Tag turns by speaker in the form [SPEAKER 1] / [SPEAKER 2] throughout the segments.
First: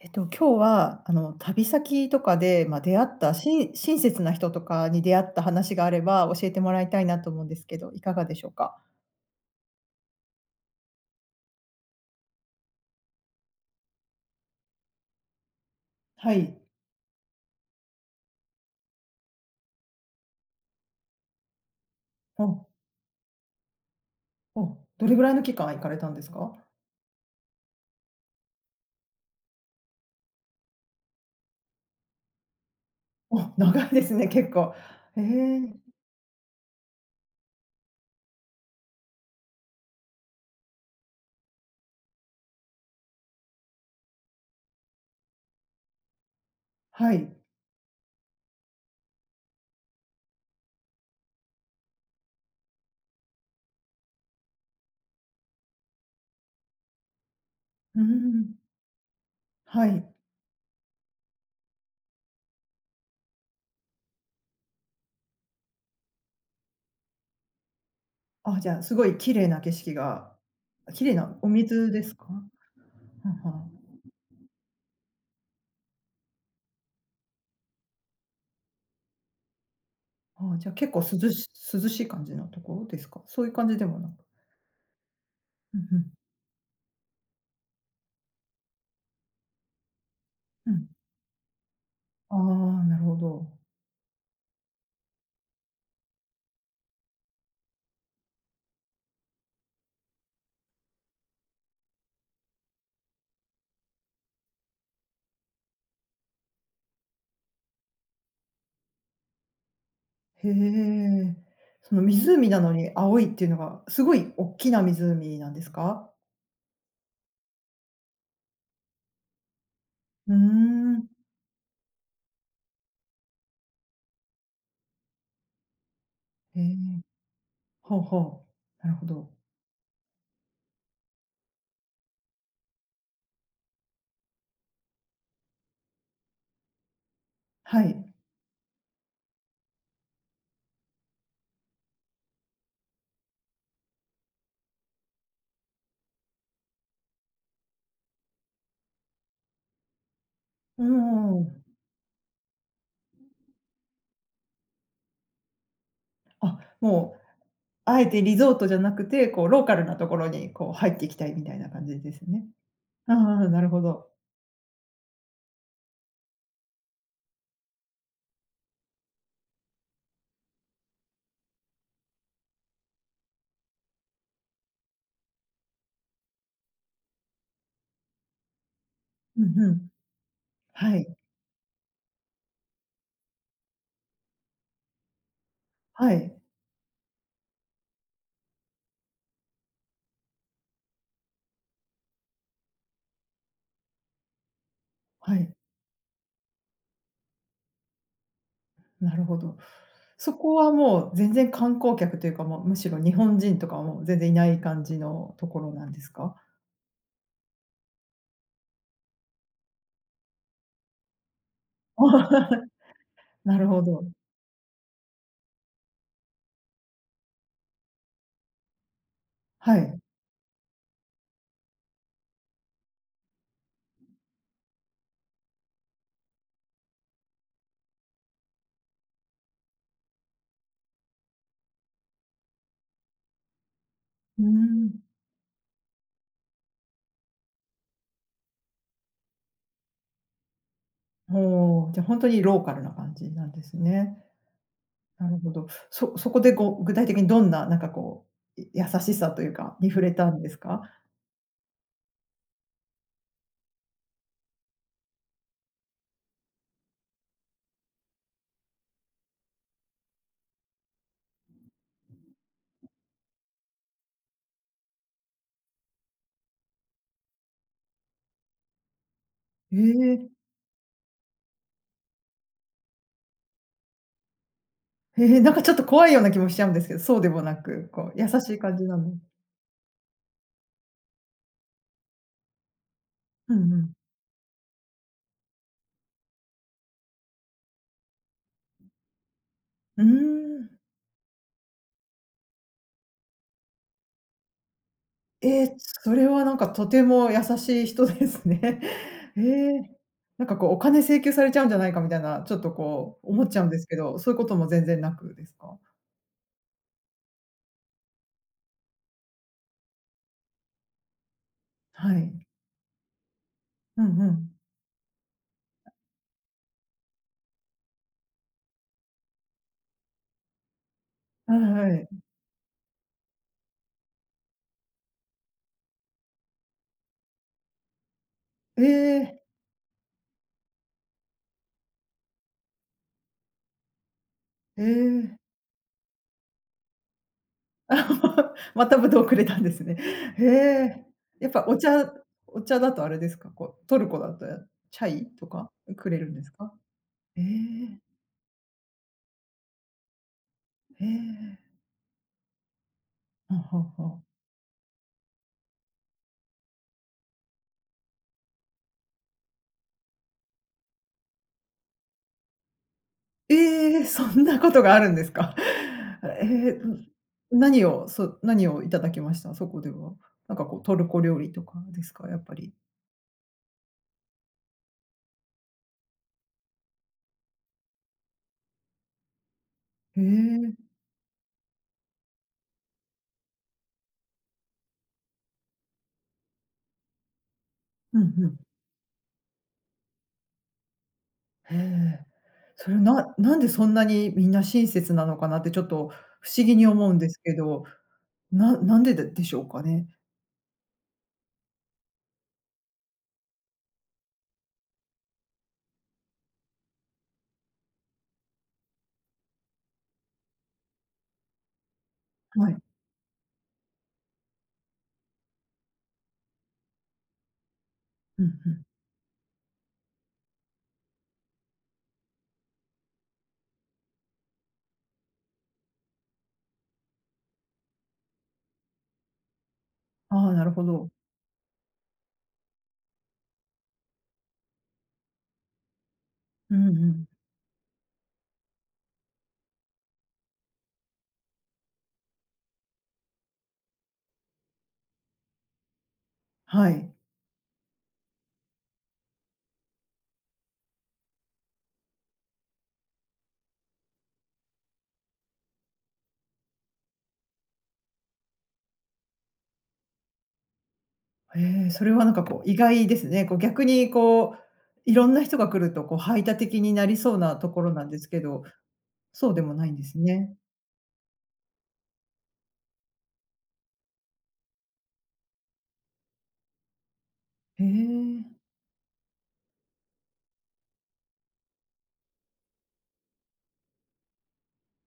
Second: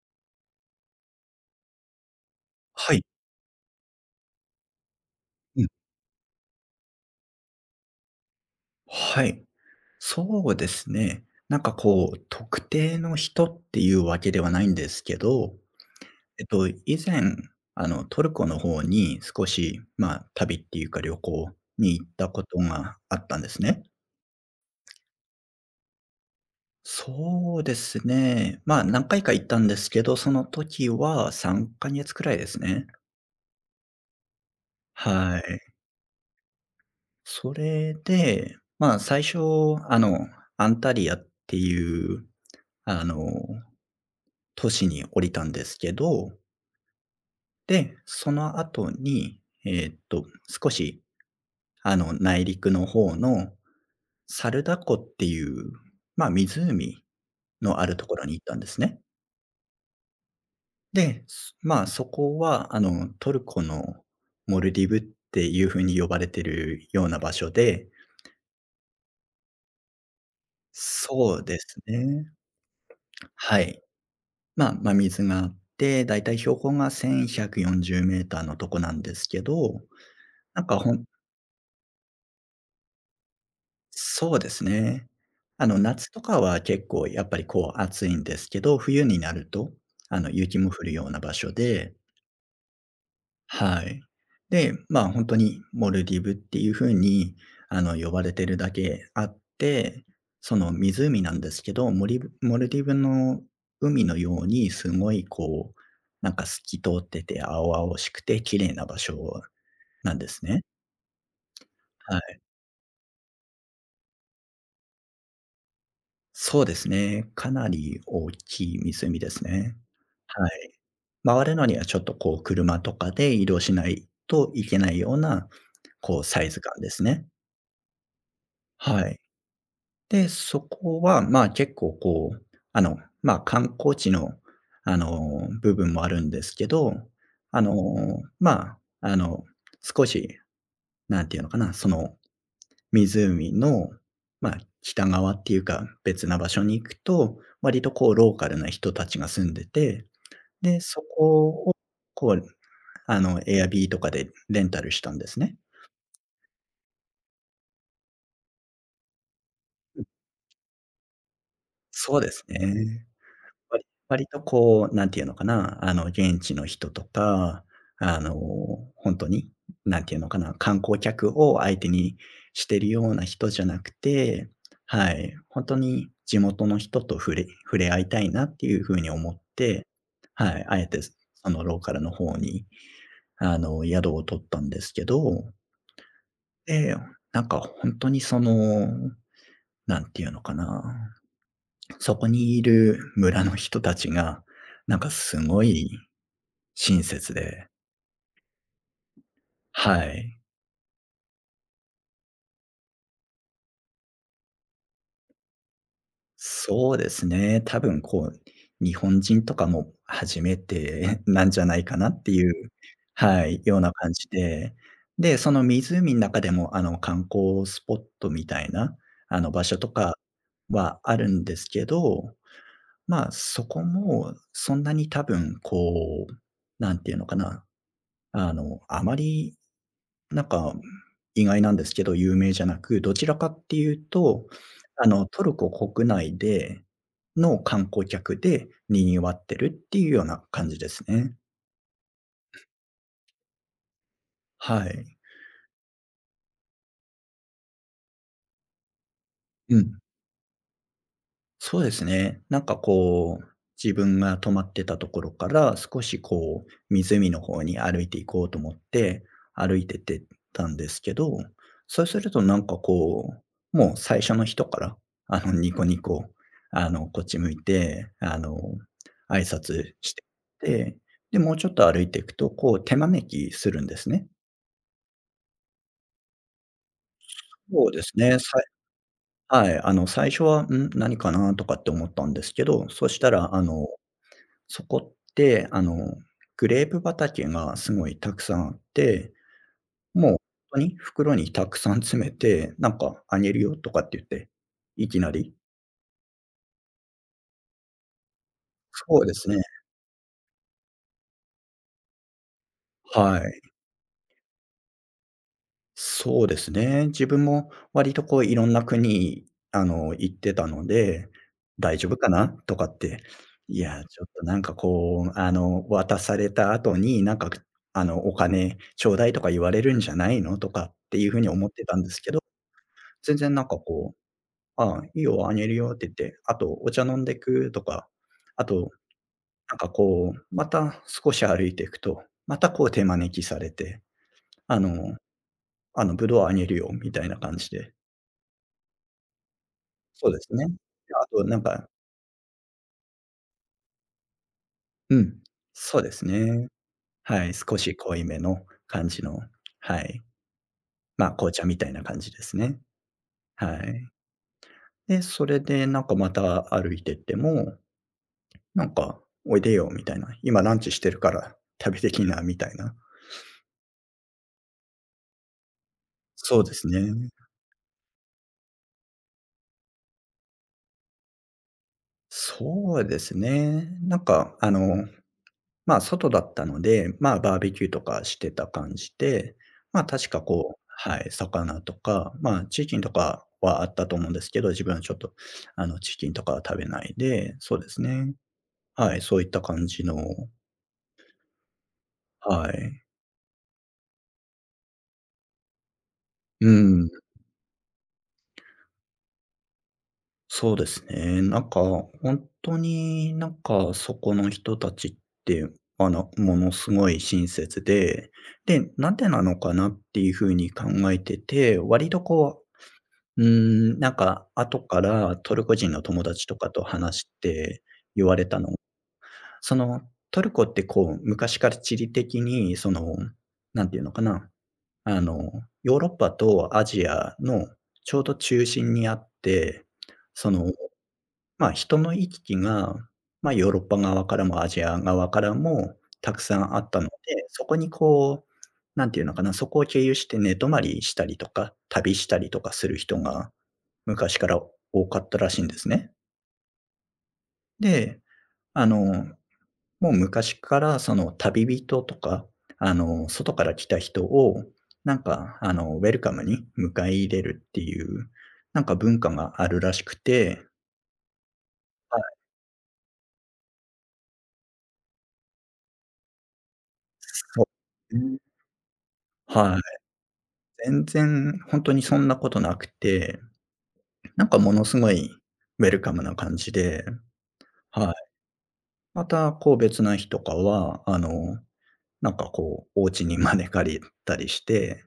[SPEAKER 1] 今日は、旅先とかで、
[SPEAKER 2] は
[SPEAKER 1] 出
[SPEAKER 2] い。
[SPEAKER 1] 会った、し親切な人とかに出会った
[SPEAKER 2] うん。
[SPEAKER 1] 話があれば、教えてもらいたいなと思うんですけど、いかがでしょうか？
[SPEAKER 2] はい。そうですね。なんかこう、特定の人っていうわけではないんですけど、
[SPEAKER 1] はい。
[SPEAKER 2] 以前、トルコの方に少し、まあ、旅っていうか旅行に行ったこと
[SPEAKER 1] お
[SPEAKER 2] があったんですね。
[SPEAKER 1] おどれぐらいの期間行かれたんですか？
[SPEAKER 2] そうですね。まあ、何回か行ったんですけど、その時は3ヶ月くらいですね。
[SPEAKER 1] お長いですね、結構。へえ
[SPEAKER 2] はい。
[SPEAKER 1] ー、
[SPEAKER 2] それで、まあ、最初、あの、アンタリアっていう、あの都市に降りたんですけど、
[SPEAKER 1] はい。
[SPEAKER 2] で、その後に、えーっと、少し、内陸の方のサルダ湖っていう、まあ、湖のある
[SPEAKER 1] うー
[SPEAKER 2] ところに行った
[SPEAKER 1] ん、
[SPEAKER 2] んですね。
[SPEAKER 1] はい。
[SPEAKER 2] で、まあ、そこは、トルコのモルディブっていう風に呼ばれてるような場所で、
[SPEAKER 1] あ、じゃあ、すごい綺麗な景色が綺麗
[SPEAKER 2] そ
[SPEAKER 1] な
[SPEAKER 2] う
[SPEAKER 1] お
[SPEAKER 2] です
[SPEAKER 1] 水ですか？
[SPEAKER 2] ね。
[SPEAKER 1] はん
[SPEAKER 2] は
[SPEAKER 1] は。
[SPEAKER 2] い。まあ、真水があって、だいたい標高が1140メーターのとこなんですけど、
[SPEAKER 1] ああ、
[SPEAKER 2] な
[SPEAKER 1] じ
[SPEAKER 2] ん
[SPEAKER 1] ゃあ、
[SPEAKER 2] か
[SPEAKER 1] 結
[SPEAKER 2] ほ
[SPEAKER 1] 構
[SPEAKER 2] ん
[SPEAKER 1] 涼し涼しい感じのところですか？そういう感じでもなく。
[SPEAKER 2] そうですね。
[SPEAKER 1] うんう
[SPEAKER 2] 夏
[SPEAKER 1] ん。
[SPEAKER 2] とかは結構やっぱりこう暑いんですけど、冬になると、雪も
[SPEAKER 1] う
[SPEAKER 2] 降
[SPEAKER 1] ん。
[SPEAKER 2] るような場所で、
[SPEAKER 1] ああ、なるほど。
[SPEAKER 2] はい。で、まあ、本当にモルディブっていう風に、呼ばれてるだけあって、その湖なんですけど、モルディブの海のようにすごいこう、なんか透き通ってて青々しくて綺麗な場所なんです
[SPEAKER 1] へ
[SPEAKER 2] ね。
[SPEAKER 1] え。その
[SPEAKER 2] はい。
[SPEAKER 1] 湖なのに青いっていうのが、すごいおっきな湖なんですか？
[SPEAKER 2] そうですね。かなり大きい湖ですね。
[SPEAKER 1] うー
[SPEAKER 2] はい。
[SPEAKER 1] ん。
[SPEAKER 2] 回るのにはちょっとこう車とかで移動しないといけないような、こうサイズ
[SPEAKER 1] へ
[SPEAKER 2] 感で
[SPEAKER 1] え。
[SPEAKER 2] すね。
[SPEAKER 1] ほうほう。なるほ
[SPEAKER 2] はい。
[SPEAKER 1] ど。
[SPEAKER 2] で、そこは、まあ、結構こう、まあ、観光地の、部分もあるんですけど、あ
[SPEAKER 1] はい。
[SPEAKER 2] の、まあ、あの、少し、なんていうのかな、その湖の、まあ、北側っていうか、別な場所に行くと、割とこうローカルな人たちが住んでて、で、
[SPEAKER 1] う
[SPEAKER 2] そ
[SPEAKER 1] んう
[SPEAKER 2] こ
[SPEAKER 1] ん。
[SPEAKER 2] をこう、エアビーとかでレンタルしたんですね。
[SPEAKER 1] あ、もう、あえてリゾートじゃなくて、こうローカルな
[SPEAKER 2] うん、
[SPEAKER 1] ところに、こう入っていきたいみたいな感じで
[SPEAKER 2] そう
[SPEAKER 1] す
[SPEAKER 2] です
[SPEAKER 1] ね。
[SPEAKER 2] ね。
[SPEAKER 1] ああ、なるほど。
[SPEAKER 2] 割とこう、なんていうのかな、現地の人とか、あの、ほんとに、なんていうのかな、観光客を相手にしてるような人じゃなくて、はい、ほんとに地元の人と触れ合いたいなっていう風に思っ
[SPEAKER 1] うんう
[SPEAKER 2] て、
[SPEAKER 1] ん。
[SPEAKER 2] はい、あえ
[SPEAKER 1] は
[SPEAKER 2] て、そ
[SPEAKER 1] い。
[SPEAKER 2] のローカルの方に、宿を取ったんですけど、
[SPEAKER 1] はい。
[SPEAKER 2] で、なんかほんとにその、なんていうのかな、そこにいる村の人たちが、なんかす
[SPEAKER 1] はい。
[SPEAKER 2] ごい親切で、
[SPEAKER 1] なるほど。
[SPEAKER 2] は
[SPEAKER 1] そ
[SPEAKER 2] い。
[SPEAKER 1] こはもう全然観光客というか、もうむしろ日本人とかはもう全然いない感じのところなんですか？
[SPEAKER 2] そうですね、多分こう、日本人とかも初めて なんじゃないかなっていう、は
[SPEAKER 1] な
[SPEAKER 2] い、
[SPEAKER 1] る
[SPEAKER 2] よう
[SPEAKER 1] ほ
[SPEAKER 2] な
[SPEAKER 1] ど。
[SPEAKER 2] 感じで。で、その湖の中でも、観光スポットみたいな、場所
[SPEAKER 1] は
[SPEAKER 2] と
[SPEAKER 1] い。
[SPEAKER 2] かはあるんですけど、まあ、そこもそんなに多分こう、なんていうのかな、あまりなんか、意外なんですけど、有名じゃなく、どちらかっていう
[SPEAKER 1] うー
[SPEAKER 2] と、
[SPEAKER 1] ん。
[SPEAKER 2] トルコ国内での観光客で賑わってるっていうような感じですね。
[SPEAKER 1] おお、じゃ、あ本当にローカルな感じなんですね。
[SPEAKER 2] はい。
[SPEAKER 1] なるほど。そこでこう、具体的にどんな、なんかこう、優しさという
[SPEAKER 2] う
[SPEAKER 1] かに
[SPEAKER 2] ん、
[SPEAKER 1] 触れたんですか？
[SPEAKER 2] そうですね。なんかこう、自分が止まってたところから少しこう、湖の方に歩いていこうと思って、歩いてってたんですけど、そうするとなんかこう、もう最初の人から、ニコニコ、こっち向いて、挨
[SPEAKER 1] え
[SPEAKER 2] 拶して
[SPEAKER 1] え、
[SPEAKER 2] て、で、もうちょっと歩いていくと、こう、手招きするんですね。
[SPEAKER 1] ええ、なんかちょっと怖いような気もしちゃうんですけど、そうでもな
[SPEAKER 2] そ
[SPEAKER 1] く、
[SPEAKER 2] うです
[SPEAKER 1] こう優し
[SPEAKER 2] ね。
[SPEAKER 1] い感じなの。
[SPEAKER 2] はい、最初は、何かなとかって思ったんですけど、そしたら
[SPEAKER 1] うんうん。
[SPEAKER 2] そこって、グレープ畑がすごいたくさんあって、
[SPEAKER 1] うー
[SPEAKER 2] もう
[SPEAKER 1] ん。
[SPEAKER 2] ほんとに袋にたくさん詰めて、なんか「あげるよ」とかって言って、いきなり
[SPEAKER 1] ええ、それはなんかとても優しい人ですね。
[SPEAKER 2] そうで
[SPEAKER 1] え
[SPEAKER 2] すね。
[SPEAKER 1] え。なんかこうお金請求されちゃうんじゃないかみたいな、ちょっとこう
[SPEAKER 2] は
[SPEAKER 1] 思っち
[SPEAKER 2] い。
[SPEAKER 1] ゃうんですけど、そういうことも全然なくですか？
[SPEAKER 2] そうですね。自分も割とこういろんな国、行ってたので、「大丈夫
[SPEAKER 1] は
[SPEAKER 2] か
[SPEAKER 1] い。
[SPEAKER 2] な？」とかって、「い
[SPEAKER 1] う
[SPEAKER 2] や、ち
[SPEAKER 1] ん
[SPEAKER 2] ょ
[SPEAKER 1] う
[SPEAKER 2] っと
[SPEAKER 1] ん。
[SPEAKER 2] なんかこう、渡された後になんか、「お金ちょうだい」とか言われるんじゃないの？」とかっていう風に
[SPEAKER 1] は
[SPEAKER 2] 思って
[SPEAKER 1] い
[SPEAKER 2] た
[SPEAKER 1] は
[SPEAKER 2] ん
[SPEAKER 1] い。
[SPEAKER 2] ですけど、全然なんかこう、ああ、いいよ、あげるよって言って、あとお茶飲んでくとか、あ
[SPEAKER 1] え
[SPEAKER 2] と、
[SPEAKER 1] え、
[SPEAKER 2] なんかこう、また少し歩いていくと、またこう手招きされて、あ
[SPEAKER 1] え
[SPEAKER 2] の、
[SPEAKER 1] え。
[SPEAKER 2] ぶどうあげるよみたいな感じで。
[SPEAKER 1] あ またぶどうくれたんですね。
[SPEAKER 2] そうで
[SPEAKER 1] へ
[SPEAKER 2] すね。で、
[SPEAKER 1] え。
[SPEAKER 2] あと
[SPEAKER 1] やっ
[SPEAKER 2] なん
[SPEAKER 1] ぱお
[SPEAKER 2] か、
[SPEAKER 1] 茶お茶だとあれですか、こう、トルコだとチャ
[SPEAKER 2] う
[SPEAKER 1] イ
[SPEAKER 2] ん、
[SPEAKER 1] とか
[SPEAKER 2] そう
[SPEAKER 1] く
[SPEAKER 2] で
[SPEAKER 1] れ
[SPEAKER 2] す
[SPEAKER 1] るんです
[SPEAKER 2] ね。
[SPEAKER 1] か？ええ、
[SPEAKER 2] はい、少し濃いめの感じの、はい、
[SPEAKER 1] え
[SPEAKER 2] 紅
[SPEAKER 1] え。
[SPEAKER 2] 茶みたいな感じですね。
[SPEAKER 1] は
[SPEAKER 2] は
[SPEAKER 1] は
[SPEAKER 2] い。
[SPEAKER 1] は
[SPEAKER 2] で、それでなんかまた歩いてっても、なんか、おいでよみたいな、今ランチしてるから食べてきなみたいな。
[SPEAKER 1] ええ、そんなことがあるんですか？え
[SPEAKER 2] そう
[SPEAKER 1] え、
[SPEAKER 2] です
[SPEAKER 1] ん、
[SPEAKER 2] ね。
[SPEAKER 1] 何をいただきました？そこでは。なんかこうトルコ料理とかですか？やっぱり。
[SPEAKER 2] そうですね。なんか、外だったので、バーベキューとかしてた感じで、
[SPEAKER 1] へ
[SPEAKER 2] 確かこう、
[SPEAKER 1] え。
[SPEAKER 2] はい、魚とか、チキンとかはあったと思うんですけど、自分はちょっと、チキンとかは食べないで、そうです
[SPEAKER 1] う
[SPEAKER 2] ね。
[SPEAKER 1] んうん。
[SPEAKER 2] はい、そういった感じの、
[SPEAKER 1] へえ。
[SPEAKER 2] は
[SPEAKER 1] それ
[SPEAKER 2] い。
[SPEAKER 1] ななんでそんなにみんな親切なのかなってちょっと不思
[SPEAKER 2] う
[SPEAKER 1] 議に
[SPEAKER 2] ん、
[SPEAKER 1] 思うんですけど、なんででしょうかね？
[SPEAKER 2] そうですね。なんか、本当になんか、そこの人たちって、ものすごい親切で、で、なんでなのかなっていうふうに考えてて、割とこ
[SPEAKER 1] はい。
[SPEAKER 2] う、うーん、なんか後からトルコ人の友達とかと話して言わ
[SPEAKER 1] うん
[SPEAKER 2] れ
[SPEAKER 1] う
[SPEAKER 2] たの、
[SPEAKER 1] ん。
[SPEAKER 2] その、トルコってこう、昔から地理的にその、なんていうのかな、あの、ヨーロッパとアジアのちょうど中心にあって、
[SPEAKER 1] あ
[SPEAKER 2] そ
[SPEAKER 1] あ、なる
[SPEAKER 2] の、
[SPEAKER 1] ほど。
[SPEAKER 2] まあ、人の行き来が、まあ、ヨーロッパ側からもアジア側からもたくさん
[SPEAKER 1] う
[SPEAKER 2] あっ
[SPEAKER 1] んう
[SPEAKER 2] たので、
[SPEAKER 1] ん。
[SPEAKER 2] そこにこう、なんていうのかな、そこを経由して寝泊まりしたりとか、旅したりとかする人が昔から多かったらしいんですね。
[SPEAKER 1] はい。
[SPEAKER 2] で、あの、もう昔からその旅人とか、外から来た人を、なんか、ウェルカムに迎え入れるっていう、なんか文化があるらしくて、
[SPEAKER 1] へえ、それ
[SPEAKER 2] はい、
[SPEAKER 1] はなんかこう意外ですね。こう逆にこう、いろんな人が来るとこう排他的になりそうな
[SPEAKER 2] そう。
[SPEAKER 1] ところなんですけど、そうでも
[SPEAKER 2] は
[SPEAKER 1] な
[SPEAKER 2] い。
[SPEAKER 1] いんですね。
[SPEAKER 2] 全然本当にそんなことなくて、なんかものすごいウェルカムな感じで、
[SPEAKER 1] へ
[SPEAKER 2] はい。
[SPEAKER 1] え。
[SPEAKER 2] また、こう、別な日とかは、なんか、こう、お家に招かれたりして、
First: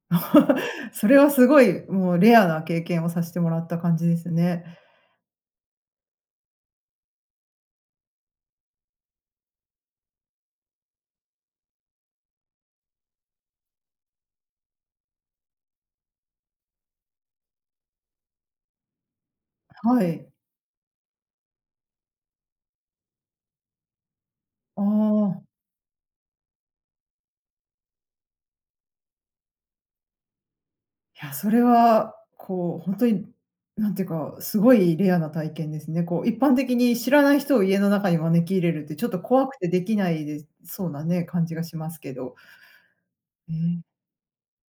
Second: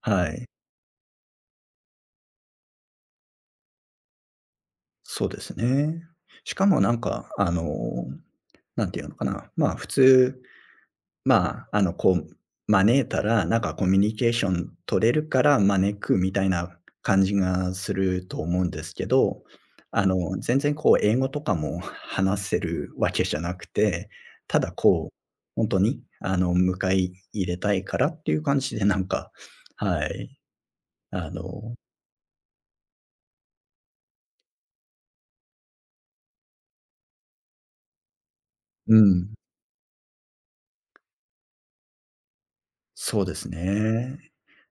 [SPEAKER 2] はい、
[SPEAKER 1] それはすごいもうレアな経験をさせてもらった感じですね。
[SPEAKER 2] そうですね。しかもなんか、なんていうのかな、まあ、まあ、招いたら、なんかコミュニケーション取れるから招くみたいな感じがすると思うんですけど、
[SPEAKER 1] はい。
[SPEAKER 2] 全然こう英語とかも 話せるわけじゃなくて、ただ
[SPEAKER 1] あ
[SPEAKER 2] こう、
[SPEAKER 1] あ。
[SPEAKER 2] 本当に迎え入れたいからっていう感じでなんか、はい、
[SPEAKER 1] い
[SPEAKER 2] あ
[SPEAKER 1] や、それ
[SPEAKER 2] の
[SPEAKER 1] は、こう、本当に、なんていうか、すごいレアな体験ですね。こう、一般的に知らない人を家の中に招き入れるっ
[SPEAKER 2] う
[SPEAKER 1] て、ちょっと
[SPEAKER 2] ん、
[SPEAKER 1] 怖くてできないでそうなね、感じがしますけど。
[SPEAKER 2] そうです
[SPEAKER 1] ええ。
[SPEAKER 2] ね。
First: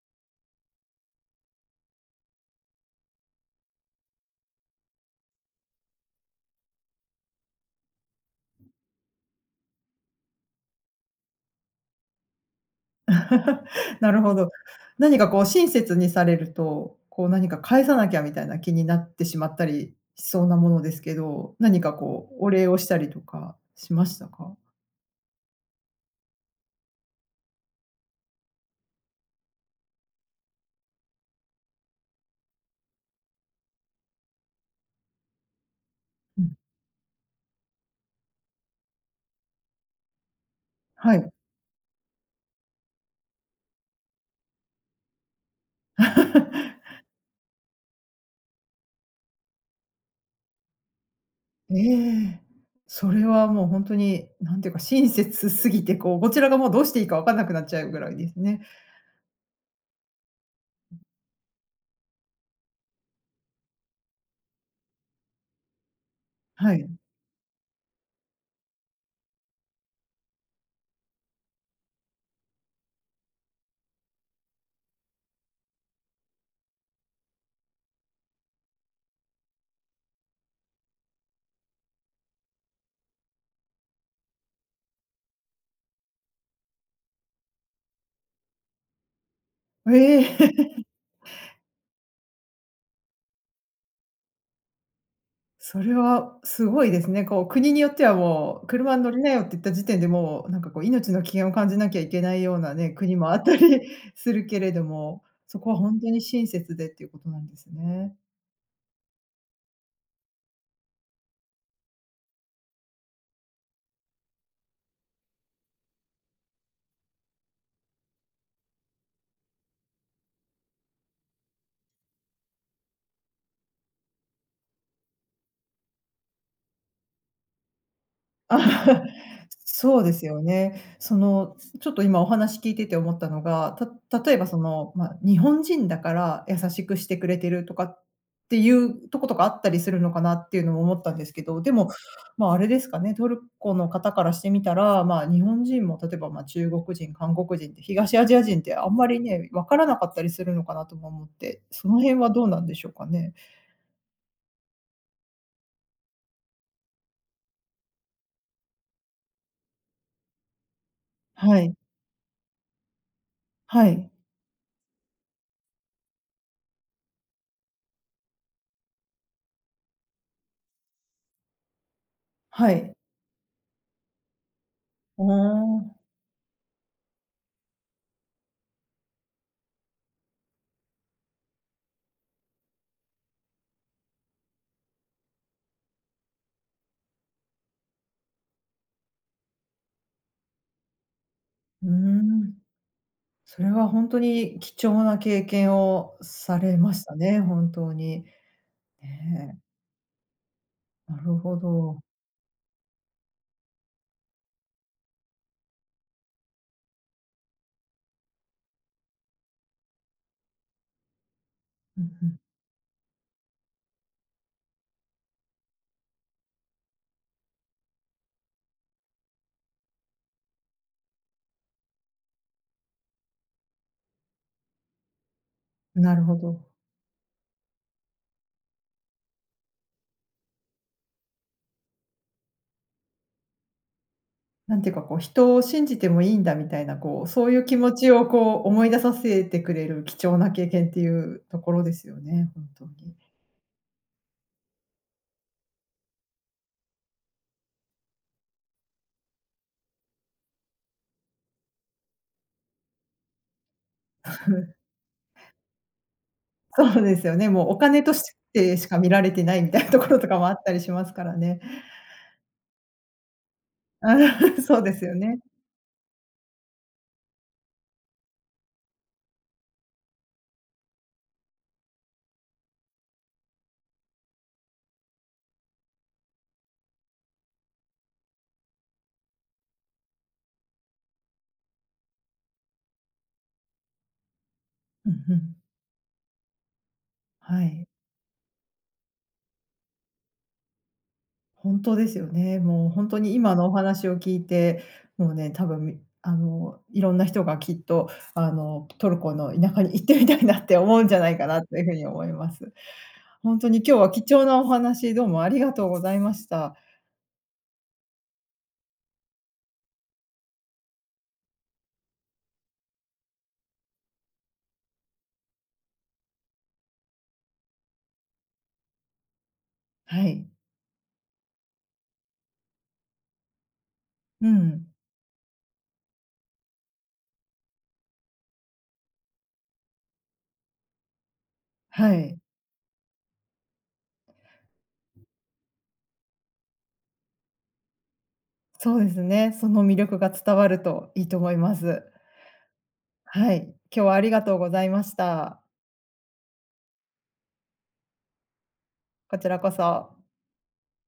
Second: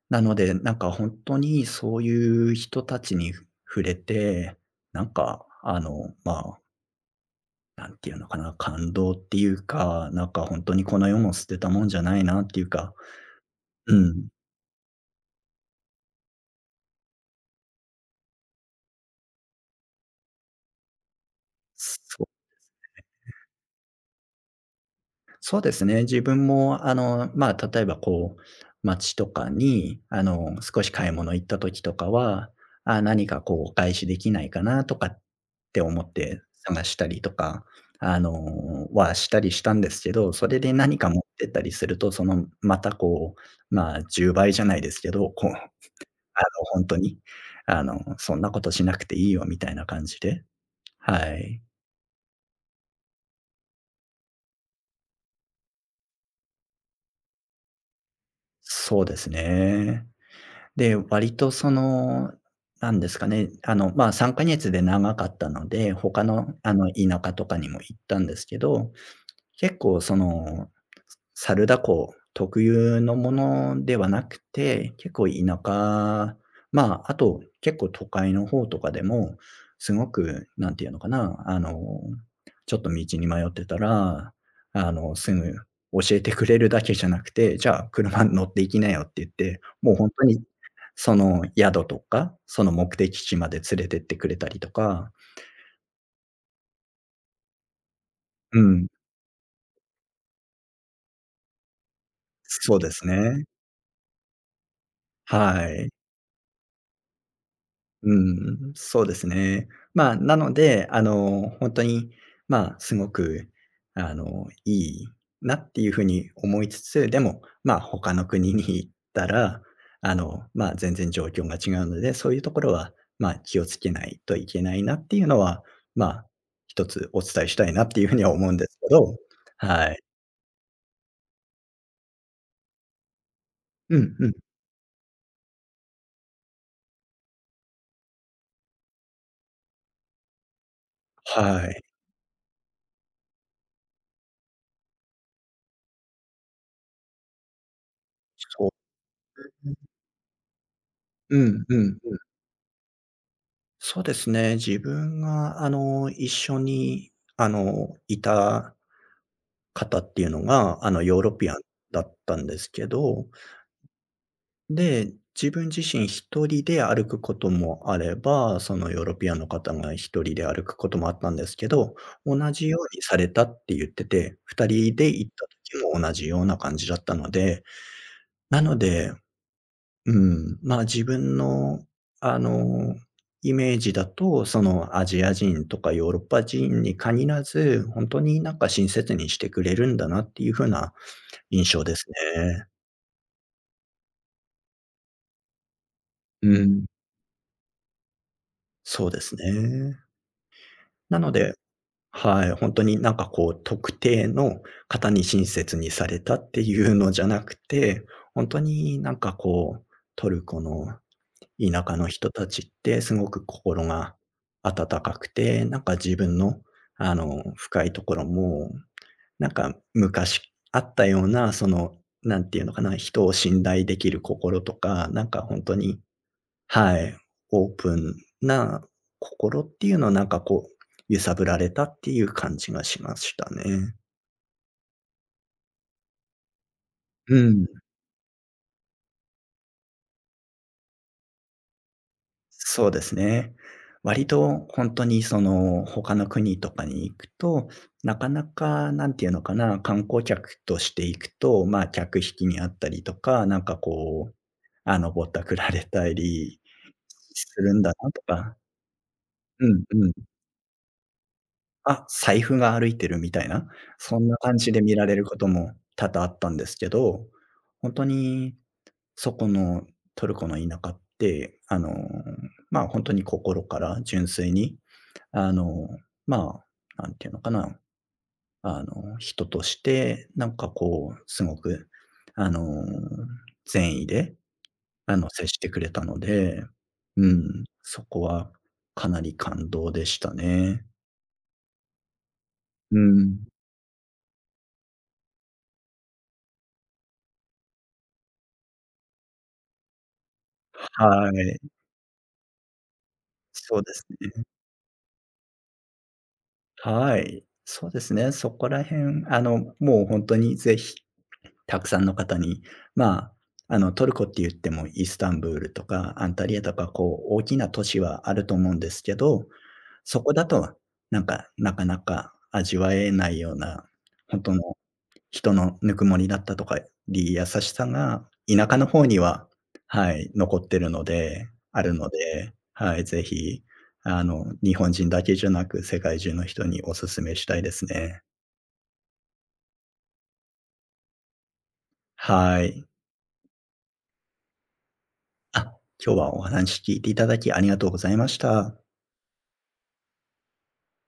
[SPEAKER 2] なので、なんか本当にそういう人たちに触れて、なんかまあ、なんていうのかな、感動っていうか、なんかほんとにこの世も捨てたもんじゃないなっていうか、う
[SPEAKER 1] なる
[SPEAKER 2] ん。
[SPEAKER 1] ほど。何かこう親切にされると、こう何か返さなきゃみたいな気になってしまったりしそうなものですけど、何か
[SPEAKER 2] そう、
[SPEAKER 1] こうお礼をしたりとかしましたか？
[SPEAKER 2] そうですね。自分もまあ、例えばこう、街とかに少し買い物行った時とかは、あ、何かこうお返しできないかなとかって思って
[SPEAKER 1] うん。
[SPEAKER 2] 探したりとか、したりしたんですけど、それで何か
[SPEAKER 1] は
[SPEAKER 2] 持っ
[SPEAKER 1] い。
[SPEAKER 2] てったりすると、そのまたこう、まあ、10倍じゃないですけど、こう、ほんとに、そんなことしなくていいよみたいな感じで、はい。
[SPEAKER 1] ええ。それはもう本当に、なんていうか、親切すぎて、こう、こちらがもうどうしていいか分かんなくなっちゃうぐらいですね。
[SPEAKER 2] そうですね。で、割とその、なんですかね、3か月で長かったので、他の
[SPEAKER 1] はい。
[SPEAKER 2] 田舎とかにも行ったんですけど、結構そのサルダコ特有のものではなくて、結構田舎、まあ、あと結構都会の方とかでも、すごく、なんていうのかな、ちょっと道に迷ってたら、すぐ教えてくれるだけじゃなくて、じゃあ車に乗って行きなよって言って、もう本当
[SPEAKER 1] え
[SPEAKER 2] に、
[SPEAKER 1] え。
[SPEAKER 2] その宿とか、その目的地まで連れてってくれたりとか。
[SPEAKER 1] それはすごいですね。こう、国によっては
[SPEAKER 2] う
[SPEAKER 1] もう、
[SPEAKER 2] ん、
[SPEAKER 1] 車に乗りなよって言った時点で、もうなんかこう、命の危険を感じなきゃいけないような
[SPEAKER 2] そうで
[SPEAKER 1] ね、
[SPEAKER 2] す
[SPEAKER 1] 国もあ
[SPEAKER 2] ね。
[SPEAKER 1] ったりするけれども、そ
[SPEAKER 2] は
[SPEAKER 1] こは
[SPEAKER 2] い。
[SPEAKER 1] 本当に親切でっていうことなんです
[SPEAKER 2] う
[SPEAKER 1] ね。
[SPEAKER 2] ん、そうですね。まあ、なので、本当に、まあ、すごく、いいなっていうふうに思いつつ、でも、まあ、他の国に行ったら、まあ、全然状況が違うので、そういうところは、まあ、気をつけないといけないなっていうのは、まあ、一つお伝えしたいなっていうふうには思 うんですけ
[SPEAKER 1] あ、
[SPEAKER 2] ど、はい。
[SPEAKER 1] そうですよね。その、ちょっと今お話聞いてて思ったのが、
[SPEAKER 2] うんうん。
[SPEAKER 1] 例えばその、まあ、日本人だから優しくしてくれてるとかっていうとことかあったりするのかなっていうのも思ったんですけ
[SPEAKER 2] は
[SPEAKER 1] ど、で
[SPEAKER 2] い。
[SPEAKER 1] も、まあ、あれですかね、トルコの方からしてみたら、まあ、日本人も例えば、まあ、中国人、韓国人って東アジア人っ
[SPEAKER 2] そう。
[SPEAKER 1] てあんまりね、分からなかったりするのかなとも思っ
[SPEAKER 2] う
[SPEAKER 1] て、
[SPEAKER 2] んう
[SPEAKER 1] その
[SPEAKER 2] ん。
[SPEAKER 1] 辺はどうなんでしょうかね？
[SPEAKER 2] そうですね。自分が、一緒に、いた方っていうのが、ヨーロピアン
[SPEAKER 1] はい。
[SPEAKER 2] だったんですけど、
[SPEAKER 1] はい。
[SPEAKER 2] で、自分自身一人で歩くこともあれば、そのヨーロピアンの方が一人で歩くこともあったんですけど、同じ
[SPEAKER 1] は
[SPEAKER 2] よう
[SPEAKER 1] い。
[SPEAKER 2] にされたって言ってて、2人で
[SPEAKER 1] あ
[SPEAKER 2] 行った時も
[SPEAKER 1] あ、
[SPEAKER 2] 同じような感じだったので、なので、うん、まあ、自分の、あの、イメージだと、その、アジア人とかヨーロッパ人に限らず、ほんとになんか親切にしてくれるんだなっていう風な印象
[SPEAKER 1] うー
[SPEAKER 2] です
[SPEAKER 1] ん。
[SPEAKER 2] ね。
[SPEAKER 1] それは本当に貴重な経験を
[SPEAKER 2] う
[SPEAKER 1] され
[SPEAKER 2] ん。
[SPEAKER 1] ましたね、本当に。
[SPEAKER 2] そうです
[SPEAKER 1] ね
[SPEAKER 2] ね。
[SPEAKER 1] え、
[SPEAKER 2] な
[SPEAKER 1] な
[SPEAKER 2] の
[SPEAKER 1] る
[SPEAKER 2] で、
[SPEAKER 1] ほど。
[SPEAKER 2] はい、ほんとになんかこう特定の方に親切にされたっていうのじゃなくて、ほんとになんかこう、トルコの田舎
[SPEAKER 1] う
[SPEAKER 2] の
[SPEAKER 1] んう
[SPEAKER 2] 人
[SPEAKER 1] ん。
[SPEAKER 2] たちってすごく心が温かくて、なんか自分の、深いところも、なんか昔あったような、その、なんていうのかな、人を信頼できる心とか、なんか本当に
[SPEAKER 1] なるほど。
[SPEAKER 2] はい、オープンな心っていうのはなんかこう、揺さぶられたっていう感じがしましたね。
[SPEAKER 1] なんていうかこう、人を信じてもいいんだみたいな、こう、
[SPEAKER 2] う
[SPEAKER 1] そういう気
[SPEAKER 2] ん。
[SPEAKER 1] 持ちをこう思い出させてくれる貴重な経験っていうところですよね、本当
[SPEAKER 2] そうです
[SPEAKER 1] に。
[SPEAKER 2] ね。割と本当にその、他の国とかに行くと、なかなかなんていうのかな、観光客として行くと、まあ、客引きにあったりとか、なんかこう、ぼったくられたり
[SPEAKER 1] そうですよね、
[SPEAKER 2] す
[SPEAKER 1] もう
[SPEAKER 2] る
[SPEAKER 1] お
[SPEAKER 2] んだ
[SPEAKER 1] 金
[SPEAKER 2] な
[SPEAKER 1] と
[SPEAKER 2] と
[SPEAKER 1] し
[SPEAKER 2] か。
[SPEAKER 1] てしか見られてない
[SPEAKER 2] う
[SPEAKER 1] みた
[SPEAKER 2] ん
[SPEAKER 1] いなと
[SPEAKER 2] う
[SPEAKER 1] こ
[SPEAKER 2] ん。
[SPEAKER 1] ろとかもあったりしますからね。
[SPEAKER 2] あ、財布が歩いてるみたいな、そんな感
[SPEAKER 1] あ、
[SPEAKER 2] じ
[SPEAKER 1] そ
[SPEAKER 2] で
[SPEAKER 1] うで
[SPEAKER 2] 見
[SPEAKER 1] す
[SPEAKER 2] られ
[SPEAKER 1] よ
[SPEAKER 2] るこ
[SPEAKER 1] ね。
[SPEAKER 2] とも多々あったんですけど、本当にそこのトルコの田舎って、まあ、本当に心から純粋に、あの、まあ、なんていうのかな、人として、なんかこう、すごく、あの、善意で、
[SPEAKER 1] うんう
[SPEAKER 2] 接
[SPEAKER 1] ん。
[SPEAKER 2] してくれたので、う
[SPEAKER 1] は
[SPEAKER 2] ん、
[SPEAKER 1] い。
[SPEAKER 2] そこはかなり感動でしたね。
[SPEAKER 1] 本当ですよね。もう
[SPEAKER 2] う
[SPEAKER 1] 本当に
[SPEAKER 2] ん、
[SPEAKER 1] 今のお話を聞いて、もうね、多分、あの、いろんな人がきっと、あの、トルコの田舎に行ってみたいなって思うんじゃ
[SPEAKER 2] は
[SPEAKER 1] ないか
[SPEAKER 2] い、
[SPEAKER 1] なというふうに思います。本当
[SPEAKER 2] そ
[SPEAKER 1] に
[SPEAKER 2] うで
[SPEAKER 1] 今日
[SPEAKER 2] す
[SPEAKER 1] は貴
[SPEAKER 2] ね。
[SPEAKER 1] 重なお話、どうもありがとうございました。
[SPEAKER 2] はい。そうですね、そこら辺、もう本当にぜひ、たくさんの方に、まあ、トルコって言ってもイスタンブールとかアンタリアとか、こう、大きな都市はあると思うんですけど、そ
[SPEAKER 1] は
[SPEAKER 2] こだ
[SPEAKER 1] い。
[SPEAKER 2] と、なんか、なかなか味わえないような、本
[SPEAKER 1] う
[SPEAKER 2] 当の
[SPEAKER 1] ん。
[SPEAKER 2] 人のぬくもりだったとか、り優しさが田舎の方には、はい、残ってるのであるの
[SPEAKER 1] はい。
[SPEAKER 2] で、はい、ぜひ、日本人だけじゃなく、世界中の人にお勧めしたいですね。
[SPEAKER 1] そうですね。その魅力が伝わるといいと思います。
[SPEAKER 2] はい。
[SPEAKER 1] はい。今日はありがとうございました。
[SPEAKER 2] あ、今日はお話聞いていただきありがとうございました。
[SPEAKER 1] こちらこそ。